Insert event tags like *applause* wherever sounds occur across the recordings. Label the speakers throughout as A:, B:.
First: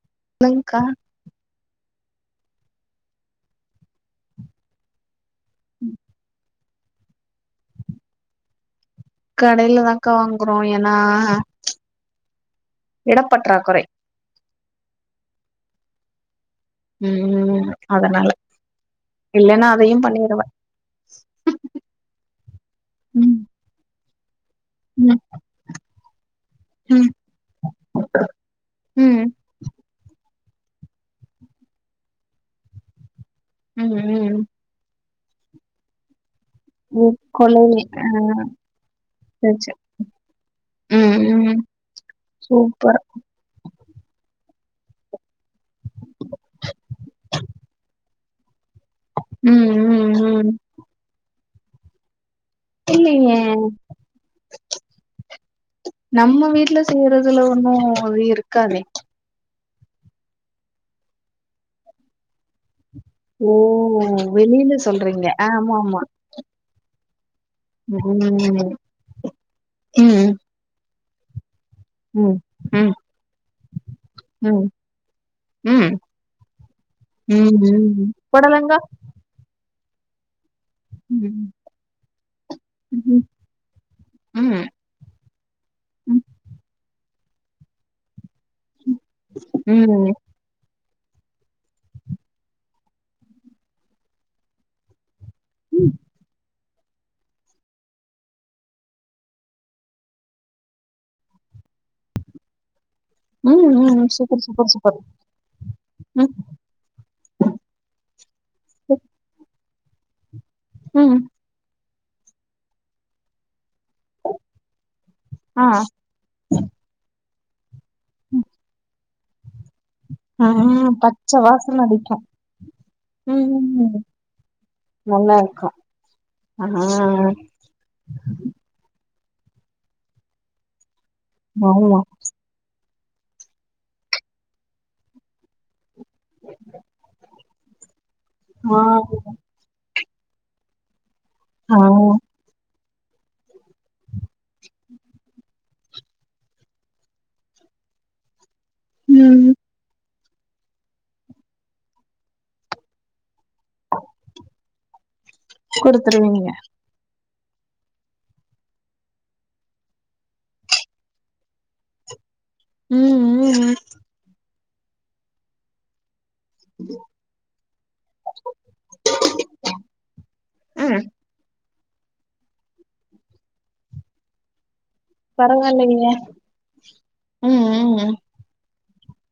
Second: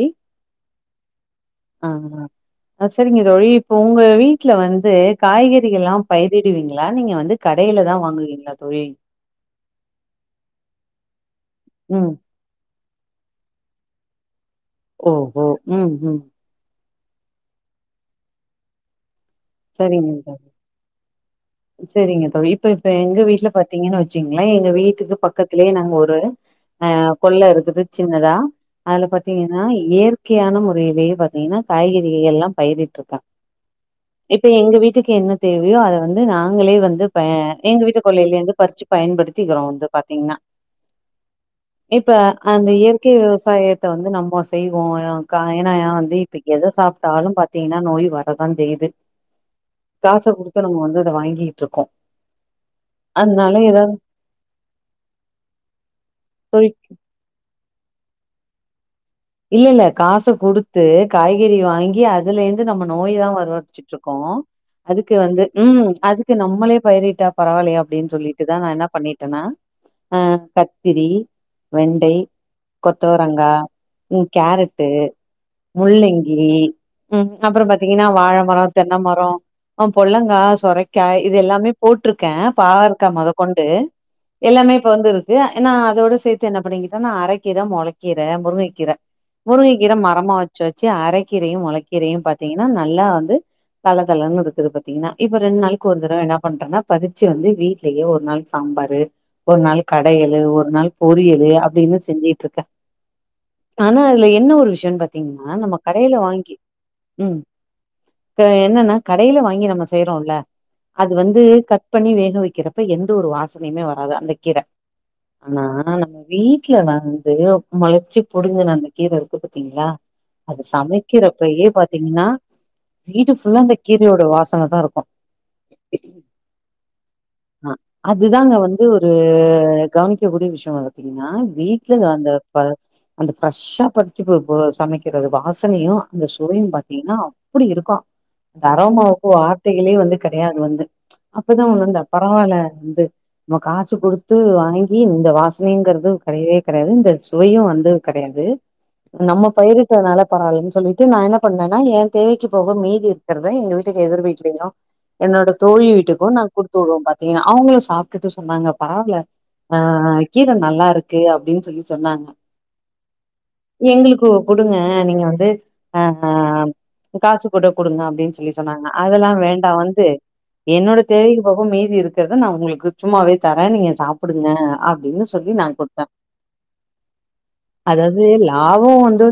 A: ம்
B: நிங்க்கா
A: ஆ செரிங்க தோழி இப்போ உங்க வீட்ல வந்து காய்கறிகள் எல்லா பயிரிடுவீங்களா நீங்க வந்து கடைல தா வாங்குவீங்ளா தோழி
B: கடைல தாக்கா வாங்குறோ ஏனா
A: ம்
B: எடப் பற்றாக்குறை
A: ஓ ஓ ம் ம்
B: ம் ம் அதனால இல்லன்னா அதையு
A: செரிங்
B: பண்ணிருவே
A: தோழி செரிங்க தோழி இப்ப இப்ப எங்க
B: ம்
A: வீட்ல பாத்தீங்கன்னா வெ ச்சிங்ளே எங்க வீட்டுக்கு
B: ம்
A: பக்கத்திலயே நாங்க ஒரு அ
B: ம்
A: கொள்ள இருக்குது சின்னதா அதுல
B: ம்
A: பாத்தீங்கன்னா இயற் கையான முறையிலேயே பாத்தீங்கன்னா காய்கறிகள் எல்லாம் பயிரிட்ருக்கா
B: ம் ம்
A: இப்ப எங்க வீட்டுக்கு என்ன தேவையோ அத வந்து நாங்களே வந்து
B: ம்
A: ப எங்க
B: கொள்ளையில
A: வீட்டு
B: ஆ
A: கொள்ளைலேந்து பறிச்சு
B: சேர்
A: பயன்படுத்திக்கிறோ
B: சேர்
A: வந்து பாத்தீங்ன்னா
B: ம் ம்
A: இப்ப அந்த
B: சூப்பர்
A: இயற்கை விவசாயத் த நம்மோ செய்வோ எ க ஏனா ஏ வந்து இப்ப எத சாப்ட்டாலு பாத்தீங்கன்னா நோய் வரதா செய்யிது
B: ம் ம்
A: காச
B: ம்
A: குடுத்து நம்மோ வந்து அத வாங்கீட்ருக்கோ
B: இல்லலைங்க நம்ம
A: தொழி
B: வீட்ல செய்றது இதுல ஒன்னு அது இருக்காதே
A: இல்லல்ல காசு குடுத்து காய்கறி வாங்கி அ துலருந்து நம்ம நோய தா வர
B: ஓ
A: வெச்சிட்ருக்கோ
B: வெளியில
A: அதுக்கு
B: சொல்றீங்க
A: வந்து
B: ஆமா
A: ம்
B: ஆமா
A: அது க்கு நம்மளே பயிரிட்டா பரவால்லையே அப்டின் சொல்லிட்டு தா நா
B: ம்
A: என்ன பண்ணிட்டனா அ
B: ம்
A: க த்திரி வெண்டை
B: ம் ம்
A: கொத்தவரங்கா ம் கேரட்டு
B: ம்
A: முள்ளங்கி ம் அப்ற பாத்தீங்கன்னா
B: ம்
A: வாழமரோ
B: புடலங்கா
A: தென்ன மரோ அவ் பொள்ளங்கா சொரைக்காய் இது
B: ம்
A: எல்லாமே போட்ருக்கே பாவற்கா
B: ம்
A: மொத கொண்டு எல்லாமே
B: ம்
A: இப்ப வந்திருக்கு ஏனா அதோட சேத்து என்ன பண்ணிக்கிட்டனா அரைக்கீர மொளக்கீர முருங்கை கீர முருங்கை கீரை
B: ம்
A: மரமா வெ ச்சு வெச்சு அரைக்கீரையு மொளைக்கீரயு பாத்தீங்கன்னா நல்லா வந்து தளதளன்னு இருக்குது இப்ப பாத்தீங்ன்னா இப்ப ரெண்டு நாள்க்கு ஒரு தடவ என்ன பண்றன்னா பதிச்சு வந்து வீட்லயே ஒரு நாள் சாம்பாரு ஒரு நாள் கடையளு ஒரு நாள் பொரியல அப்டினு செஞ்சிட்ருக்கே
B: ம் ம்
A: ஆனா அதுல
B: சூப்பர்
A: என்ன ஒரு
B: சூப்பர் சூப்பர்
A: விஷ்யன் பாத்தீங்ன்னா நம்ம கடைல
B: ம்
A: வாங்கி ம் இப்ப என்னன்னா கடைல வாங்கி நம்ம செய்றோல்ல அது
B: ம்
A: வந்து கட் பண்ணி வேக வெக்கிறப்ப எந்த ஒரு வாசனையிமே வராது அந்த கீர ஆனா
B: ஆ
A: நம்ம வீட்ல வந்து மொளச்சு புடுங்கன அந்த கீர இருக்கு பாத்தீங்ளா
B: ஆ
A: அத
B: பச்ச
A: சமைக்கிறப்பையே
B: வாசன அடிக்கு
A: பாத்தீங்ன்னா வீடு
B: ம்
A: ஃபுல்லா
B: ம்,
A: அந்த
B: ம்.
A: கீரையோட வாசன தா இருக்கு
B: நல்லா இருக்கு ஆ
A: ஆ அதுதாங்க வந்து ஒரு கவனிக்க கூடிய விஷ்யோ பாத்தீங்ன்னா வீட்ல
B: ஆமா
A: அந்த ப அந்த ப்ரெஷ்ஷா பறிக்க போ போ சமைக்கிறது வாசனையு அந்த சுவையு பாத்தீங்ன்னா அப்டி இருக்கு அந்த
B: ஆ
A: அரோமாவுக்கு வார்த்தைகளே வந்து கெடையாது வந்து அப்பதா
B: ஆ
A: உணர்ந்தே பரவால்ல வந்து நம்ம காசு குடுத் து வாங்கி இந்த வாசனைங்றது கெடையவே கெடையாது இந்த சுவையு வந்து கெடையாது நம்ம
B: ம்
A: பயிருட்டனால பரவால்லனு சொல்லிட்டு நா என்ன பண்ணேன்னா ஏன் தேவைக்கி போக மீதி இருக்றத எங்க வீட்டுக்கு எதிர் வீட்லயு என்னோட தோழி வீட்டுக்கும் நா
B: குடுத்துருவீங்க
A: குடுத்து விடுவே பாத்தீங்னா அவங்களு சாப்டுட்டு சொன்னாங்க பாருல ஆ கீர நல்லாருக்கு அப்டின்னு சொல்லி சொன்னாங்க
B: ம் ம் ம்
A: எங்களுக்கு குடுங்க நீங்க வந்து ஆ காசு கொட குடுங்க அப்டின்னு சொல்லி சொன்னாங்க அதெல்லா வேண்டா வந்து என்னோட
B: ம்,
A: தேவை போக மீதி இருக்கிறத நா உங்களுக்கு சும்மாவே தர நீங்க சாப்புடுங்க அப் டின்னு சொல்லி நா குடுத்த
B: பரவாயில்லைங்க ம் ம்
A: அதாது லாபம் வந்து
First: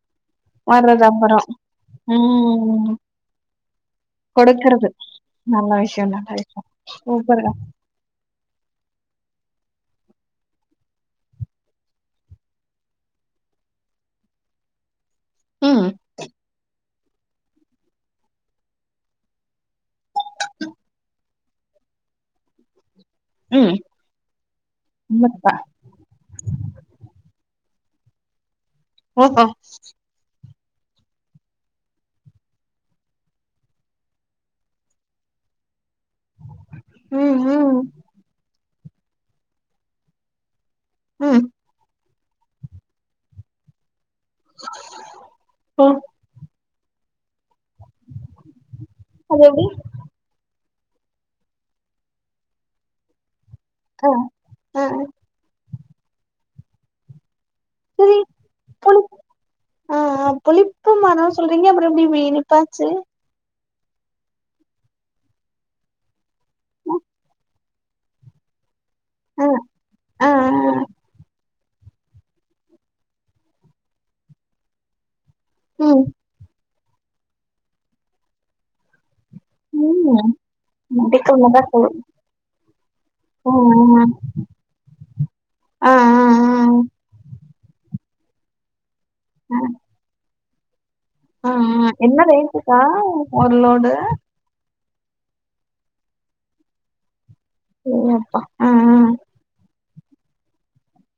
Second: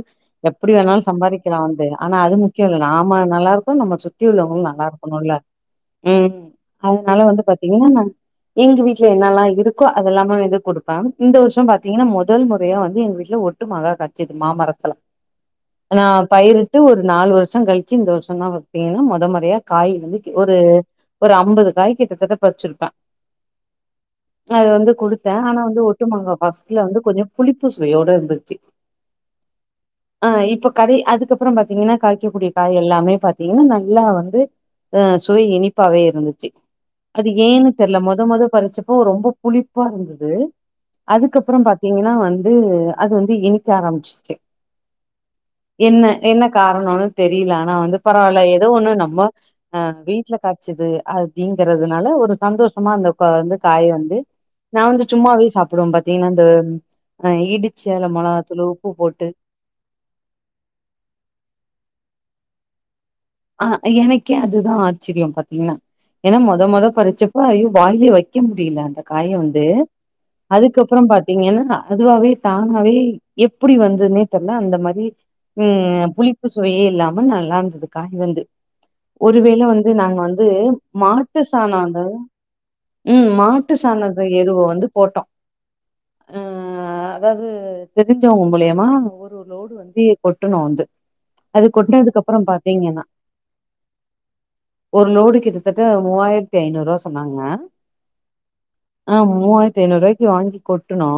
A: எப்புடி வேணாலு
B: வர்றது அப்பறோ
A: சம்பாதிக்கலா வந்து ஆனா அது முக்கிய இல்ல
B: ம்
A: நாம நல்லா இருக்கோ நம்ம சுத்தி உள்ளவங்களு நல்லா
B: கொடுக்கறது
A: இருக்கணுல்ல
B: நல்ல விஷயந்தா கரெட்
A: அதுனால வந்து பாத்தீங்கன்னா ந எங்க வீட்ல என்னெல்லா இருக்கோ அதெல்லா வந்து கொடுப்பே இந்த வருஷம் பாத்தீங்கன்னா மொதல் மொறையா வந்து எங்க வீட்ல ஒர் ட்டு மாங்கா கச்சிது மா மரத்துல
B: ம்
A: நா பயிரிட்டு ஒரு நாலு வருஷங்கழிச்சி இந்த வருஷந்தா த்தீங்ன்னா மொத மொறையா காய் வந்து ஒரு ஒரு அம்பது காய் கிட்டத்தட்ட பறிச்சிருப்ப
B: ம்
A: அது வந்து குடுத்த
B: உண்மதா
A: ஆனா வந்து ஒட் டு மாங்கா ஃபஸ்ட்ல வந்து கொஞ்ச புளிப்பு சுவயோட இருந்துச்சு
B: *unintelligible* *inaudible*
A: ஆ இப்ப கடை அதுக்கப்புறம் பாத்தீங்கன்னா காய்க்கக்கூடிய காய் எல்லாமே பாத்தீங்கன்னா நல்லா வந்து அ சுவை இனிப்பாவே இருந்துச்சு அது
B: ம்
A: ஏன்னு
B: ம்
A: தெர்ல மொத மொத பறிச்சப்போ ரொம்ப புளிப்பா இருந்துது
B: ம்
A: அதுக்கப்பறம் பாத்தீங்னா வந்து அது வந்து இனிக்க ஆரம்பிச்சிரிச்சு
B: ஓ
A: என்ன என்ன காரணன்னு தெரியல ஆனா வந்து பரவால்ல ஏதோ ஒண்ணு நம் ம
B: அது எப்டி
A: அ வீட்ல காச்சது அப்டிங்கறதுனால ஒரு சந்தோஷமா அந்த வந்து காய
B: ஆ
A: வந்து நா
B: ஆ
A: வந்து சும்மாவே சாப்புடுவ பாத்தீங்னா இந்த அ இடிச் சிரக மொளகாத்தூழு உப்பு போட்டு
B: அ ஆ புளிப்பு மரம் சொல்றீங்க அப்றம் எப்டி இப்டி இனிப்பாச்சு
A: ஆ எனக்கே அதுதா ஆச்சரியம் பாத்தீங்ன்னா ஏன்னா மொத மொத பறிச்சப்ப ஐயோ வாயிலே வைக்க முடியல அத காய
B: ஆ
A: வந்து
B: ஆ ஆ
A: அதுக்கப்றம் பாத் தீங்கன்னா அதுவாவே தானாவே எப்புடி வந்துதுன்னே தெர்ல அந்த மாரி ம் புளிப்பு சுவையே இல்லாம நல்லாருந்தது காய் வந்து ஒருவேள வந்து நாங்க
B: ம்
A: வந்து
B: அதுக்கு
A: மாட்டு
B: முன்னாடி சொல்லு
A: சாணந்து ம் மாட்டு
B: ம்,
A: சாணத எருவ வந்து போட்டோ
B: ஆ ஆ
A: அ அதாது தெரிஞ்சவுங்க மூலியமா ஒரு
B: ஆ ஆ
A: லோடு வந்து கொட்டுனோ வந்து
B: ஆ ஆ
A: அது
B: ஆ. என்ன
A: கொட்னதுக்கு அப்பறம்
B: ரேட்டுக்கா
A: பாத்தீங்கன்னா
B: ஒரு லோடு
A: ஒரு லோடு கிட்டத்தட்ட மூவாயிரத்தி ஐநூறு ரூவா சொன்னாங்க
B: ஏ அப்பா அ
A: ஆ மூவாயிரத்தி ஐநூறுவாய்க்கி வாங்கி கொட்டுணோ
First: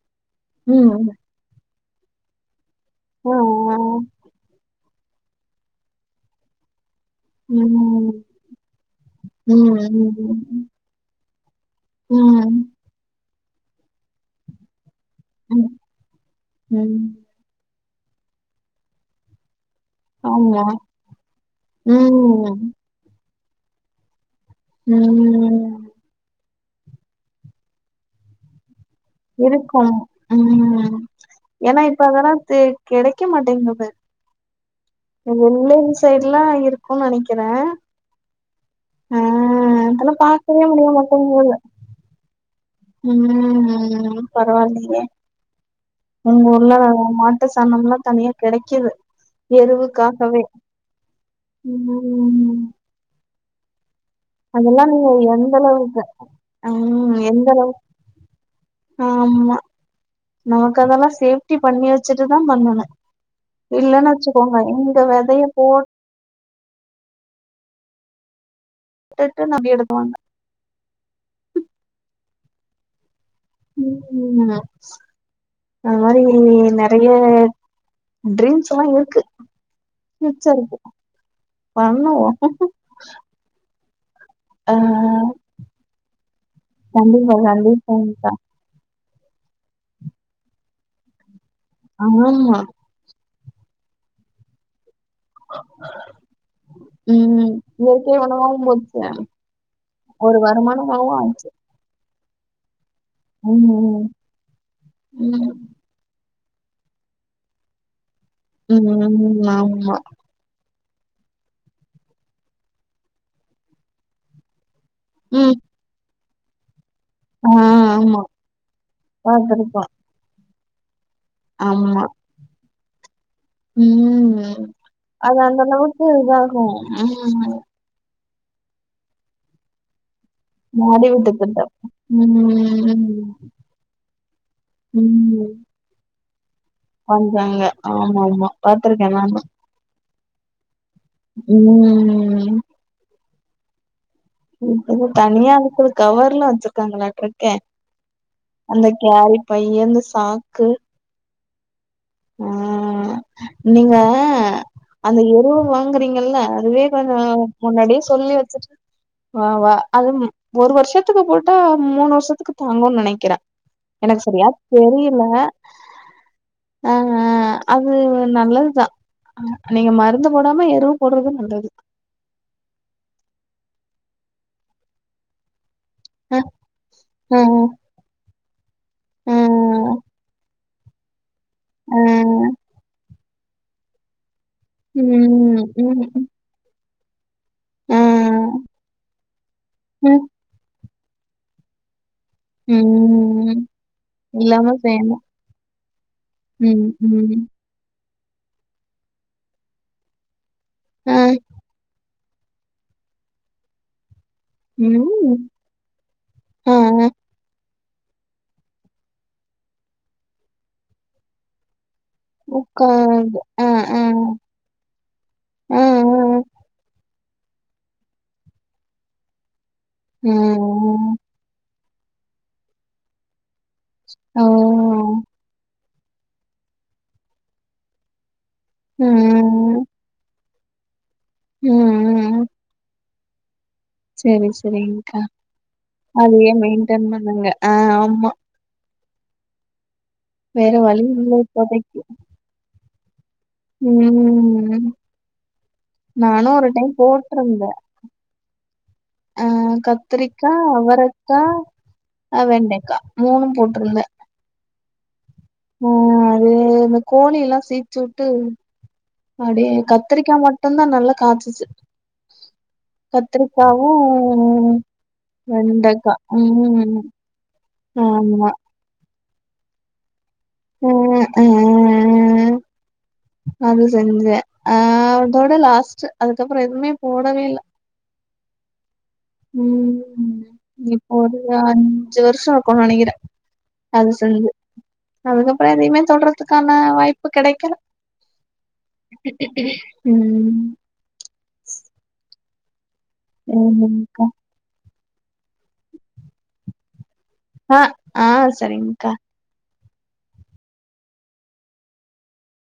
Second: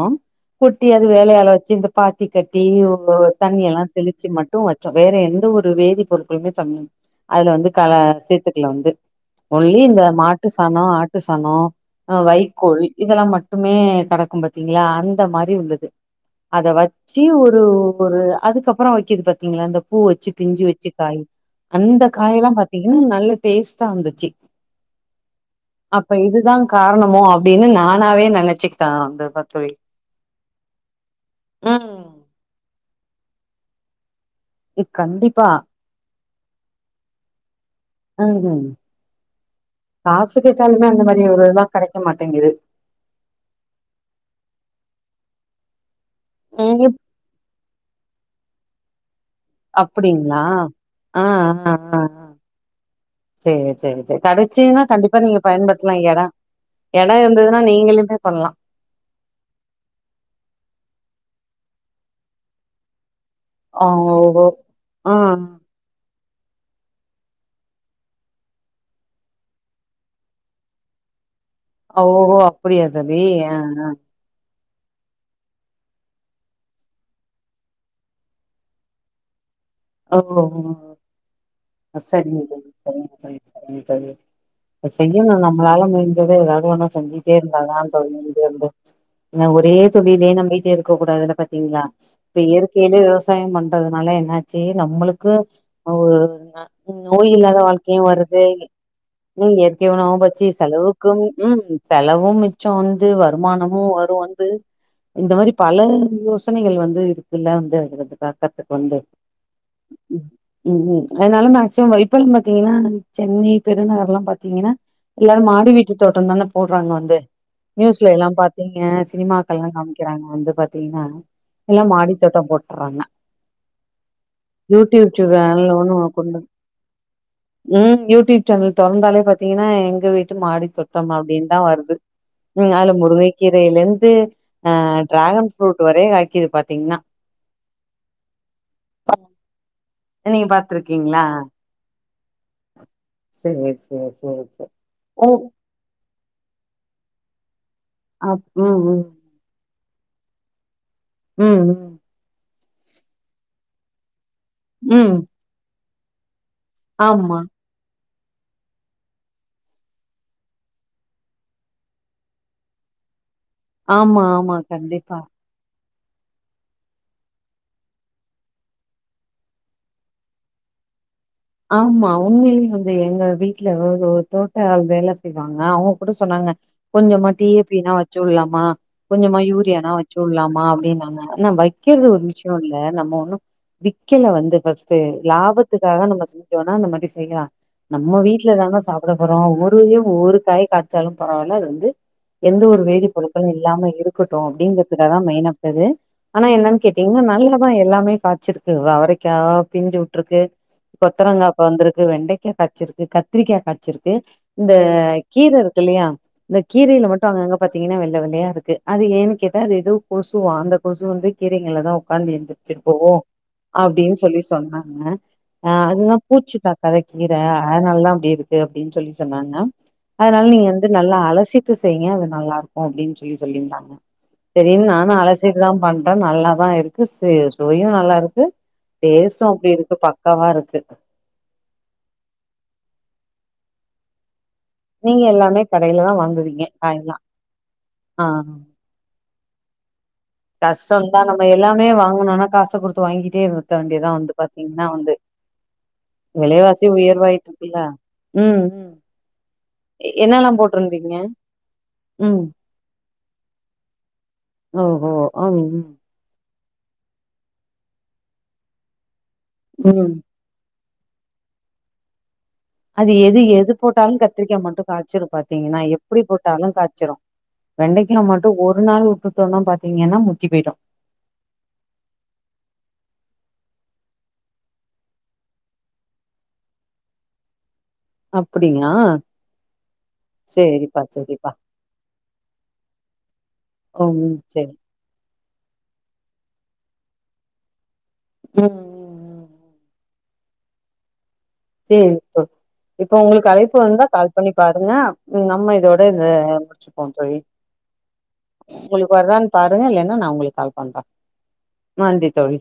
A: கொட்டி அது
B: ம்
A: வேலயால வச்சு இந்த பாத்தி கட்டி ஓ
B: ஆ ஆ
A: தண்ணியெல்லா தெளிச்சு மட் டும் வச்சோ வேற எந்த ஒரு வேதி பொருள்களுமே சம் அதுல வந்து கல
B: ம்
A: சேத்துக்கள வந்து
B: ம்
A: ஒன்லி இந்த
B: ம்
A: மாட்டு சானோ ஆட்டு சானோ
B: ம்
A: வைக்கோல் இதெல்லா மட்டுமே கடக்கும் பாத்தீங்களா அந் இந்த மாதிரி
B: ம்
A: இருந்தது அத
B: ம்
A: வச்சு ஒரு ஒரு அதுக்கப்பற வைக்குது பாத்தீங்களா இந்த பூ வச்சு பிஞ்சி
B: ஆமா
A: வச்சு காய் அந்த காயல்லா
B: ம்
A: பாத்தீங்கன்னா நல்ல டேஸ்டா இருந்துச்சு
B: ம் ம்
A: அப்ப இதுதா காரணமோ அப்படின்னு நானாவே நெனைச்சிக்கிட்ட
B: இருக்கு ம் ஏன்னா இப்ப
A: ம்
B: அதெல்லா தே கெடைக்க மாட்டேங்கது
A: கண்டிப்பா
B: வெள்ளோர் சைடுலாம் இருக்கும்னு நெனைக்கிறே
A: ம் ம்
B: ஆ அதெல்லா
A: காசுக்கு
B: பாக்கவே
A: கேட்டாலுமே
B: முடிய
A: அந்த மாதிரி ஒரு
B: மாட்டேங்குது
A: இதுலா கெடைக்க மாட்டேங்குது
B: ம் ம் பரவால்லயே எங்க ஊர்ல
A: ம் இப்
B: மாட்டு சாணம்ல்லா தனியா கெடைக்குது
A: அப்டிங்களா
B: எருவுக்காகவே
A: ஆ
B: ம் ம்
A: சரி சரி சரி கெடைச்சிதுன்னா
B: அதெல்லா
A: கண்டிப்பா நீங்க
B: எந்த
A: பயன்படுத்தலா
B: அளவுக்கு
A: எட எட
B: ம் எந்த
A: இருந்ததுன்னா
B: அளவுக்கு
A: நீங்களுமே பண்ணலா
B: ஆமா நமக்கு அதெல்லா சேஃப்டி பண்ணி வச்சுட்டு தா பண்ணணு
A: ஓ
B: இல்லன்னா
A: ஓஹோ
B: வச்சுக்கோங்க இங்க
A: ஆ
B: வெதைய போட் டுட்டு நம்பி எடுக்குவாங்க
A: ஓ ஓ ஓஹோ அப்படியா‌ தோழி அ அ
B: ம் அது மாரி நெறைய டரீம்ஸ்ல்லா இருக்கு
A: ஓ
B: பியூச்சருக்கு பண்ணுவோ
A: சரிங்க தோழி சரிங்க தோழி சரிங்க தோழி
B: ஆ
A: செய்யணு நம்மளால முயஞ்சது ஏதாவது ஒண்ணு செஞ்சிட்டே
B: கண்டிப்பா
A: இருந்ததா தோழி
B: கண்டிப்பாங்க்கா
A: இருந்து வந்து ஏனா ஒரே தொழிலே நம்பிட்டே இருக்க கூடாதுல பாத்தீங்களா இப்ப
B: ஆமா
A: இயற்கையிலே விவ சாயம் பண்றதுனால என்னாச்சு நம்பளுக் க்கு ஒரு நோய்
B: ம்.
A: இல்லாத வாழ்க்கையு
B: இயற்கை
A: வருது
B: உணவாவும் போச்சு.
A: ம் இயற்கைய உணவா
B: ஒரு
A: போச்சி
B: வருமானமாவும்
A: செலவுக்கும்
B: ஆச்சு.
A: ம் செலவும் மிச்சம் வந்து வருமானமு
B: ம்.
A: வரு வந்து இந்த மாரி
B: ம்.
A: பல யோ சனைகள் வந்து இருக்குல்ல வந்து வரு
B: ம் ம் ஆமா
A: ம் ம் அதனால மேக்சிமம் இப்பன் பாத்தீங்கன்னா சென்னை பெருநகர்ல்லா பாத்தீங்கன்னா எல்லாரு
B: ம்.
A: மாடி வீட்டு தோட்டந் தானே போடுறாங்க வந்து
B: ஆ
A: நியூஸ்ல
B: ஆமா.
A: எல்லா பாத்தீங்க சினிமாக்கள்லா
B: பாத்துருக்கோம்.
A: காமிக் க்கிறாங்க வந்து பாத்தீங்கன்னா எல்லா மாடித்தோட்ட போட்றாங்க
B: ம் ம்
A: யூடியூப் சு
B: அது அந்த
A: சேனல் ஒண்ணு
B: அளவுக்கு
A: ஓபன் பண்ணி
B: இதாகும். ம்.
A: ம் யூடியூப் சேனல் தொறந்தாலே பாத்தீங்கன்னா எங்க வீட் டு மாடித்தோட்ட
B: மாடி வீட்டு
A: அப்படின்னு தா
B: திட்டம்.
A: வருது ம் அதுல முருங்கைக்கீரையில இருந்து அ டிராகன் ஃப்ரூட் வரை காய்க்கிது பாத்தீங்கன்னா
B: காமிச்சாங்க ஆமா ஆமா பாத்திருக்கே நானு
A: நீங்க பாத் திருக்கீங்களா
B: ம் ம் ம்
A: சரி சரி சரி
B: ம்‌‌ தனியா அதுக்குள்ள கவர்ல்ல வச்சிருக்காங்களாட்ருக்கே
A: அப் ம்
B: அந்த
A: ம்
B: கேரட் பையி அந்த சாக்கு
A: ம் ம்
B: அ நீங்க
A: ம் ம்
B: அந்த எருவ வாங்குறீங்கல்ல இதுவே கொஞ்சோ
A: ஆமா
B: முன்னாடியே சொல்லி வச்சிட்டு வா வா அது ஒரு வருஷத்துக்கு போட்டா மூணு வருஷத்துக்கு தாங்குன் நெனைக்கிற
A: ஆமா
B: எனக்கு சரியா
A: ஆமா கண்டிப்பா
B: தெரியல
A: *inaudible*
B: அ அது நல்லதுதா நீங்க மருந்து போடாம எருவு போடுறது நல்லது
A: ஆமா உண்மேலே வந்து எங்க வீட்ல ஒரு தோட்ட ஆள் வேல செய்வாங்க அவங்க கூட
B: அ
A: சொன்னாங்க கொஞ்சமா
B: அ
A: டீய பீனா வச்சுட்லாமா
B: அ
A: கொஞ்சமா யூரியானா வச்சுவுட்லாமா அப்டின்னாங்க ஆனா
B: அ
A: வைக்கிறது ஒரு விஷ்யோ இல்ல நம்ம ஒண்ணு விக்கல வந்து ஃபஸ்ட்டு
B: ம்
A: லாபத்துக்காக நம்ம
B: ம்
A: செஞ்சோனா இந்த மாரி செய்யலா
B: அ
A: நம்ம வீட்ல தான சாப்ட போறோ ஒவ்வொருதலயு
B: ம்
A: ஒவ்வொரு காய் காச் ச்சாலு பரவால அது வந்து எந்த ஒரு வேதி பொருள்களு
B: ம்
A: இல்லாம இருக்கட்டு
B: இல்லாம
A: அப்டிங்கறதுகாக
B: செய்யணு
A: தா மெய்னா வச்சது ஆனா என்னன்
B: ம்
A: கேட்டீங்ன்னா
B: ம்
A: நல்லாதா எல்லாமே காச்சிருக்கு அவரைக்கா பிஞ்சு உட்ருக்கு
B: அ
A: கொத்தரங்கா இப்ப வந்துருக்கு வெண்டைக்கா காச்சிருக்கு கத்திரிக்கா காச்சிருக்கு இந்த
B: ம்
A: கீர இருக்குல்லையா இந்த
B: அ
A: கீரைல மட்டு அங்கங்க பாத்தீங்ன்னா வெள்ள வெள்ளையா இருக்கு அது ஏன்னு கேட்டா அது எதோ கொசுவா அந்த கொசு வந்து கீரைங்கள்ளதா உக்காந்து எந்திரிச்சி போகு
B: உக்காந்து அ
A: அப்டின்
B: அ
A: சொல்லி சொன்னாங்க ஆ அதுதா
B: ம்,
A: பூச்சி தாக்காத கீர அதனாலதா அப்டி இருக்கு அப்டின் சொல்லி சொன்னாங்க
B: ம்,
A: அதனால நீங்க வந்து
B: ம்,
A: நல்லா அலசிட்டு செய்ங்க அது நல்லாக்கும் அப்டின் சொல்லி சொல்லிருந்தாங்க சரின்னு நா நா
B: ம்,
A: அலசிட்டு தா பண்ற நல்லாதா இருக்கு சி சுவையு நல்லாருக்கு டேஸ்டு அப்டி
B: ம்,
A: இருக்கு பக்காவா இருக்கு
B: ம் ம் ம் செரி செரிங்க்கா
A: நீங்க எல்லாமே கடையிலதா
B: அதையே
A: வாங்குவீங்க
B: மெய்ன்டென்
A: காயெல்லா
B: பண்ணுங்க அ
A: ஆ
B: ஆமா வேற வழி
A: கஷ்டந்தா
B: இல்ல
A: நம்ம எல்லாமே
B: இப்போதைக்கு.
A: வாங்கணுனா காச குடுத்து வாங்கி கிட்டே இருக்க வேண்டியதா வந்து பாத்தீங்ன்னா
B: ம்.
A: வந்து
B: நானும் ஒரு
A: விலைவாசி
B: டைம் போட்டிருந்தேன்.
A: உயர்வாய்ட்ருக்குல்லா ம் ம்
B: அ
A: என்னெல்லா
B: கத்திரிக்கா
A: போட்டிருந்தீங்க
B: அவரக்கா ஆ
A: ம்
B: வெண்டைக்கா மூணு போட்ருந்த
A: ஓஹோ அம் ம்
B: ம் இந்த கோழி எல்லா சீச்சு உட்டு அப்டியே
A: ம்
B: கத்திரிக்கா மட் டுந்தா நல்லா காச்சிச்சு
A: *inaudible* அது எது எது போட்டாலு கத்திரிக்கா
B: கத்திரிக்காவும்
A: மட்டு காச்சிரு பாத்தீங்ன்னா
B: வெண்டைக்கா.
A: எப்டி போட்டாலு
B: ம்.
A: காய்ச்சிரு வெண்டைக்கா
B: ஆமா.
A: மட்டு ஒரு நாள் உட்டுட்டோணா பாத்தீங்ன்னா முத்தி போய்ரு
B: அ அ
A: *inaudible*
B: அது செஞ்ச அ அதோட லாஸ்ட்டு அதுக்கப்றோ எதுவுமே போடவே இல்ல
A: அப்டிங்ளா
B: ம் இப்போ ஒரு
A: சேரிப்பா
B: அஞ்சு வருஷோ இருக்குன் நெனக்கிற அது
A: ம்
B: செஞ்சு
A: சேரி
B: அதுக்கப்றோ எதையுமே தொட்றதுக்கான வாய்ப்பு கெடைக்கல
A: ம் ம் ம்
B: ம்
A: சேரி போ இப்போ உங்களுக்கு அழைப்பு வந்தா
B: சரிங்கக்கா.
A: கால் பண்ணி பாருங்க நம்ம இதோட இத முடிச்சுப்போ தோழி
B: ஆ, ஆ சரிங்கக்கா.
A: உங்களுக்கு வருதான் பாருங்க இல்லன்னா நா உங்களுக்கு கால் பண்ற நன்றி தோழி